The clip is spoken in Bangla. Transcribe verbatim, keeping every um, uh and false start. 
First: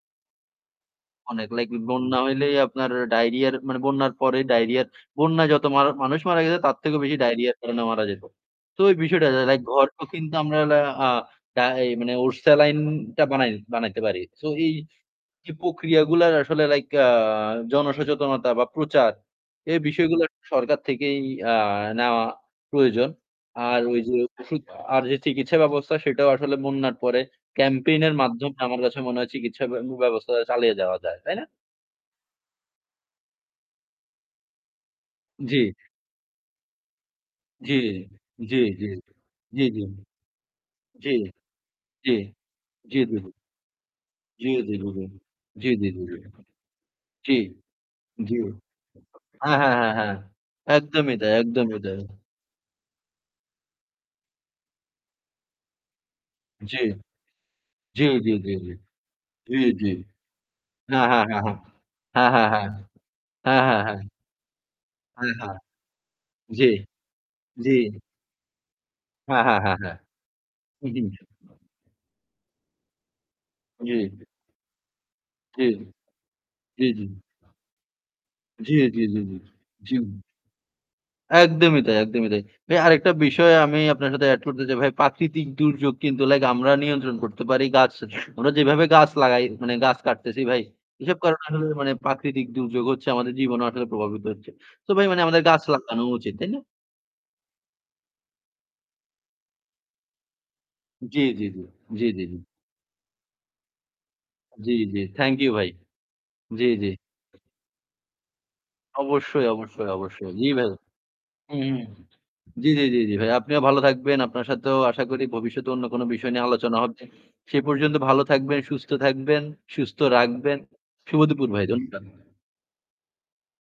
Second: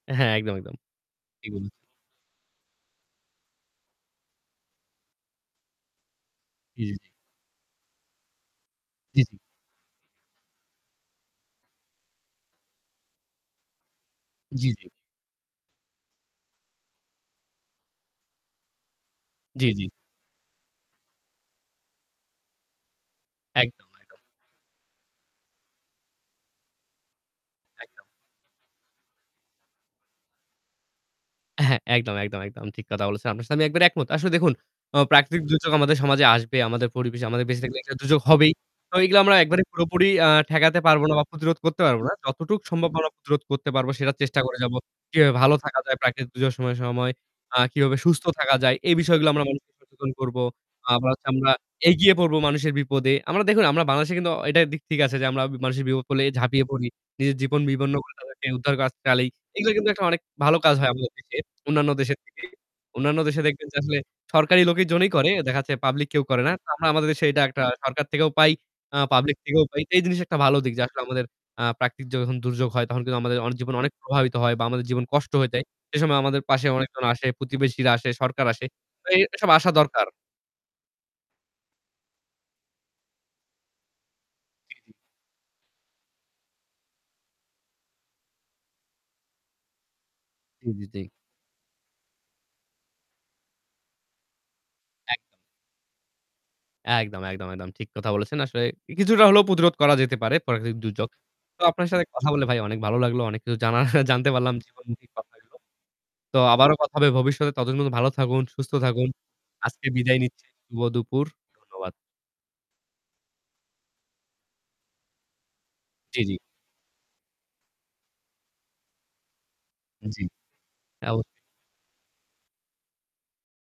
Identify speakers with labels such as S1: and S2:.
S1: হ্যাঁ, একদম, একদম,
S2: অনেক
S1: ঠিক
S2: লাইক
S1: [unintelligible]
S2: ই বন্যা হলেই আপনার ডায়রিয়ার মানে বন্যার পরেই ডায়রিয়ার, বন্যায় যত মা মানুষ মারা গেছে তার
S1: জি,
S2: থেকেও
S1: জি।
S2: বেশি ডায়রিয়ার কারণে মারা যেত। তো এই
S1: জি,
S2: বিষয়টা
S1: জি।
S2: যে লাইক [unintelligible] কিন্তু আমরা আ ডা এই মানে ওরসালাইনটা বানাই বানাইতে পারি। সো
S1: জি,
S2: এই,
S1: জি।
S2: এই প্রক্রিয়াগুলার আসলে লাইক অ্যা জনসচেতনতা বা প্রচার,
S1: জি,
S2: এই
S1: জি।
S2: বিষয়গুলো সরকার থেকেই আ নেওয়া প্রয়োজন। আর
S1: একদম,
S2: ওই যে
S1: একদম।
S2: ওষুধ আর যে চিকিৎসা ব্যবস্থা, সেটাও আসলে বন্যার পরে campaign
S1: একদম।
S2: এর মাধ্যমে আমার কাছে মনে হয় চিকিৎসা ব্য উম ব্যবস্থা চালিয়ে যাওয়া যায়। তাই না?
S1: হ্যাঁ একদম, একদম একদম ঠিক কথা বলেছেন। আপনার সাথে আমি একবারে একমত। আসলে দেখু, আ প্রাকৃতিক
S2: জি।
S1: দুর্যোগ আমাদের সমাজে আসবে, আমাদের পরিবেশে আমাদের বেঁচে
S2: জি,
S1: থাকলে একটা দুযোগ হবেই।
S2: জি, জি,
S1: তো এগুলো আমরা একবারে
S2: জি, জি, জি,
S1: পুরোপুরি আ ঠেকাতে পারবো
S2: জি,
S1: না বা প্রতিরোধ করতে পারব না।
S2: জি,
S1: যতটুক সম্ভব
S2: জি,
S1: আমরা
S2: জি, জি।
S1: প্রতিরোধ করতে পারব সেটা চেষ্টা
S2: জি,
S1: করে
S2: জি,
S1: যাবো।
S2: জি, জি,
S1: কিভাবে ভালো
S2: জি,
S1: থাকা
S2: জি,
S1: যায়
S2: জি, জি,
S1: প্রাকৃতিক দূযোর সম সময়
S2: জি,
S1: আ কিভাবে সুস্থ
S2: জি,
S1: থাকা যায়। এই বিষয়গুলো আমরা
S2: হ্যাঁ,
S1: মানুষকে
S2: হ্যাঁ, হ্যাঁ,
S1: সচেতন
S2: হ্যাঁ,
S1: করবো। আবা
S2: একদমই
S1: হচ্ছে
S2: তাই
S1: আমরা
S2: একদমই তাই।
S1: এগিয়ে পড়বো মানুষের বিপদে। আমরা দেখুন আমরা বাংলাদেশে কিন্তু অ এটা দিক ঠিক আছে যে আমরা মানুষের বিপপ হলে ঝাঁপিয়ে
S2: জি,
S1: পড়ি। নিজের জীবন বিপন্ন
S2: জি,
S1: করে
S2: জি,
S1: তাদেরকে
S2: জি, জি,
S1: উদ্ধারকাজ চালি।
S2: জি,
S1: এগুলো
S2: জি।
S1: কিন্তু একটা অনেক ভালো কাজ হয়
S2: হ্যাঁ,
S1: আমাদের
S2: হ্যাঁ,
S1: দেশে,
S2: হ্যাঁ,
S1: অন্যান্য দেশের
S2: হ্যাঁ,
S1: থেকে।
S2: হ্যাঁ, হ্যাঁ, হ্যাঁ,
S1: অন্যান্য দেশে
S2: হ্যাঁ,
S1: দেখবেন যে
S2: হ্যাঁ,
S1: আসলে
S2: হ্যাঁ।
S1: সরকারি লোকি জন্যেই করে।
S2: হ্যাঁ, হ্যাঁ,
S1: দেখাচ্ছে পাবলিক কেউ করে না।
S2: জি,
S1: তো আমরা আমাদের দেশে এটা একটা
S2: জি।
S1: সরকার থেকেও পাই, আ পাবলিক
S2: হ্যাঁ, হ্যাঁ,
S1: থেকেও
S2: হ্যাঁ,
S1: পাই। তো
S2: হ্যাঁ,
S1: এই জিনিস একটা ভালো দিক যে
S2: হু,
S1: আসলে আমাদের আ
S2: হু।
S1: প্রাকৃতিক যন দুর্যোগ হয় তখন কিন্তু আমাদের অনেক জীবন অনেক
S2: জি।
S1: প্রভাবিত হয় বা আমাদের জীবন কষ্ট হয়ে যায়।
S2: জি, জি,
S1: সে সময় আমাদের পাশে
S2: জি,
S1: অনেকজন
S2: জি।
S1: আসে, প্রতিবেশীরা আসে, সরকার আসে।
S2: জি, জি,
S1: তো এ
S2: জি, জি,
S1: এসব আসা দরকার।
S2: জি। একদমই তাই একদমই তাই। ভাই আরেকটা বিষয় আমি আপনার সাথে অ্যাড করতে
S1: জি,
S2: চাই ভাই
S1: জি।
S2: পাকৃতিক দুর্যোগ কিন্তু লাইক আমরা নিয়ন্ত্রণ করতে পারি গাছ আমরা যেইভাবে গাছ লাগাই মানে গাছ কাটতেছি ভাই।
S1: জি, জি, জি।
S2: এসব কারণে আসলে মানে প্রাকৃতিক দুর্যোগ হচ্ছে আমাদের জীবনও আসলে প্রভাবিত হচ্ছে। তো ভাই মানে
S1: একদম।
S2: আমাদের গাছ লাগানো উচিত, তাই না?
S1: একদম, একদম, একদম ঠিক কথা বলেছেন। আসলে ই কিছুটা হলেও প্রতিরোধ করা যেতে পারে প্রাকৃত দুর্যোগ।
S2: জি, জি,
S1: তো
S2: জি,
S1: আপনার সাথে
S2: জি, জি,
S1: কথা
S2: জি।
S1: বলে ভাই অনেক ভালো লাগলো। অনেক কিছু জানার জানতে পারলাম।
S2: জি, জি,
S1: জীবনমূখী কথা
S2: থ্যাংক ইউ
S1: হইলো।
S2: ভাই
S1: তো
S2: জি,
S1: আবারো
S2: জি।
S1: কথা হবে ভবিষ্যতে ততদিন পর্যন্ত ভালো থাকুন, সুস্থ থাকুন।
S2: অবশ্যই,
S1: আজকে
S2: অবশ্যই
S1: বিদায়
S2: অবশ্যই।
S1: নিচ্ছি
S2: জি ভাই।
S1: শুভ দুপুর।
S2: উহু,
S1: ধন্যবাদ।
S2: জি, জি, জি, জি, ভাই। আপনিও ভালো থাকবেন। আপনার সাথেও আশা করি ভবিষ্যতে অন্য কোন
S1: জি,
S2: বিষয়
S1: জি।
S2: নিয়ে আলোচনা হবে। সে পর্যন্ত ভালো থাকবেন, সুস্থ থাকবেন, সুস্থ
S1: জি
S2: রাখবেন।
S1: হ্যাঁ
S2: শুভ
S1: অবশ্যই।
S2: দুপুর ভাই ধন্যবাদ।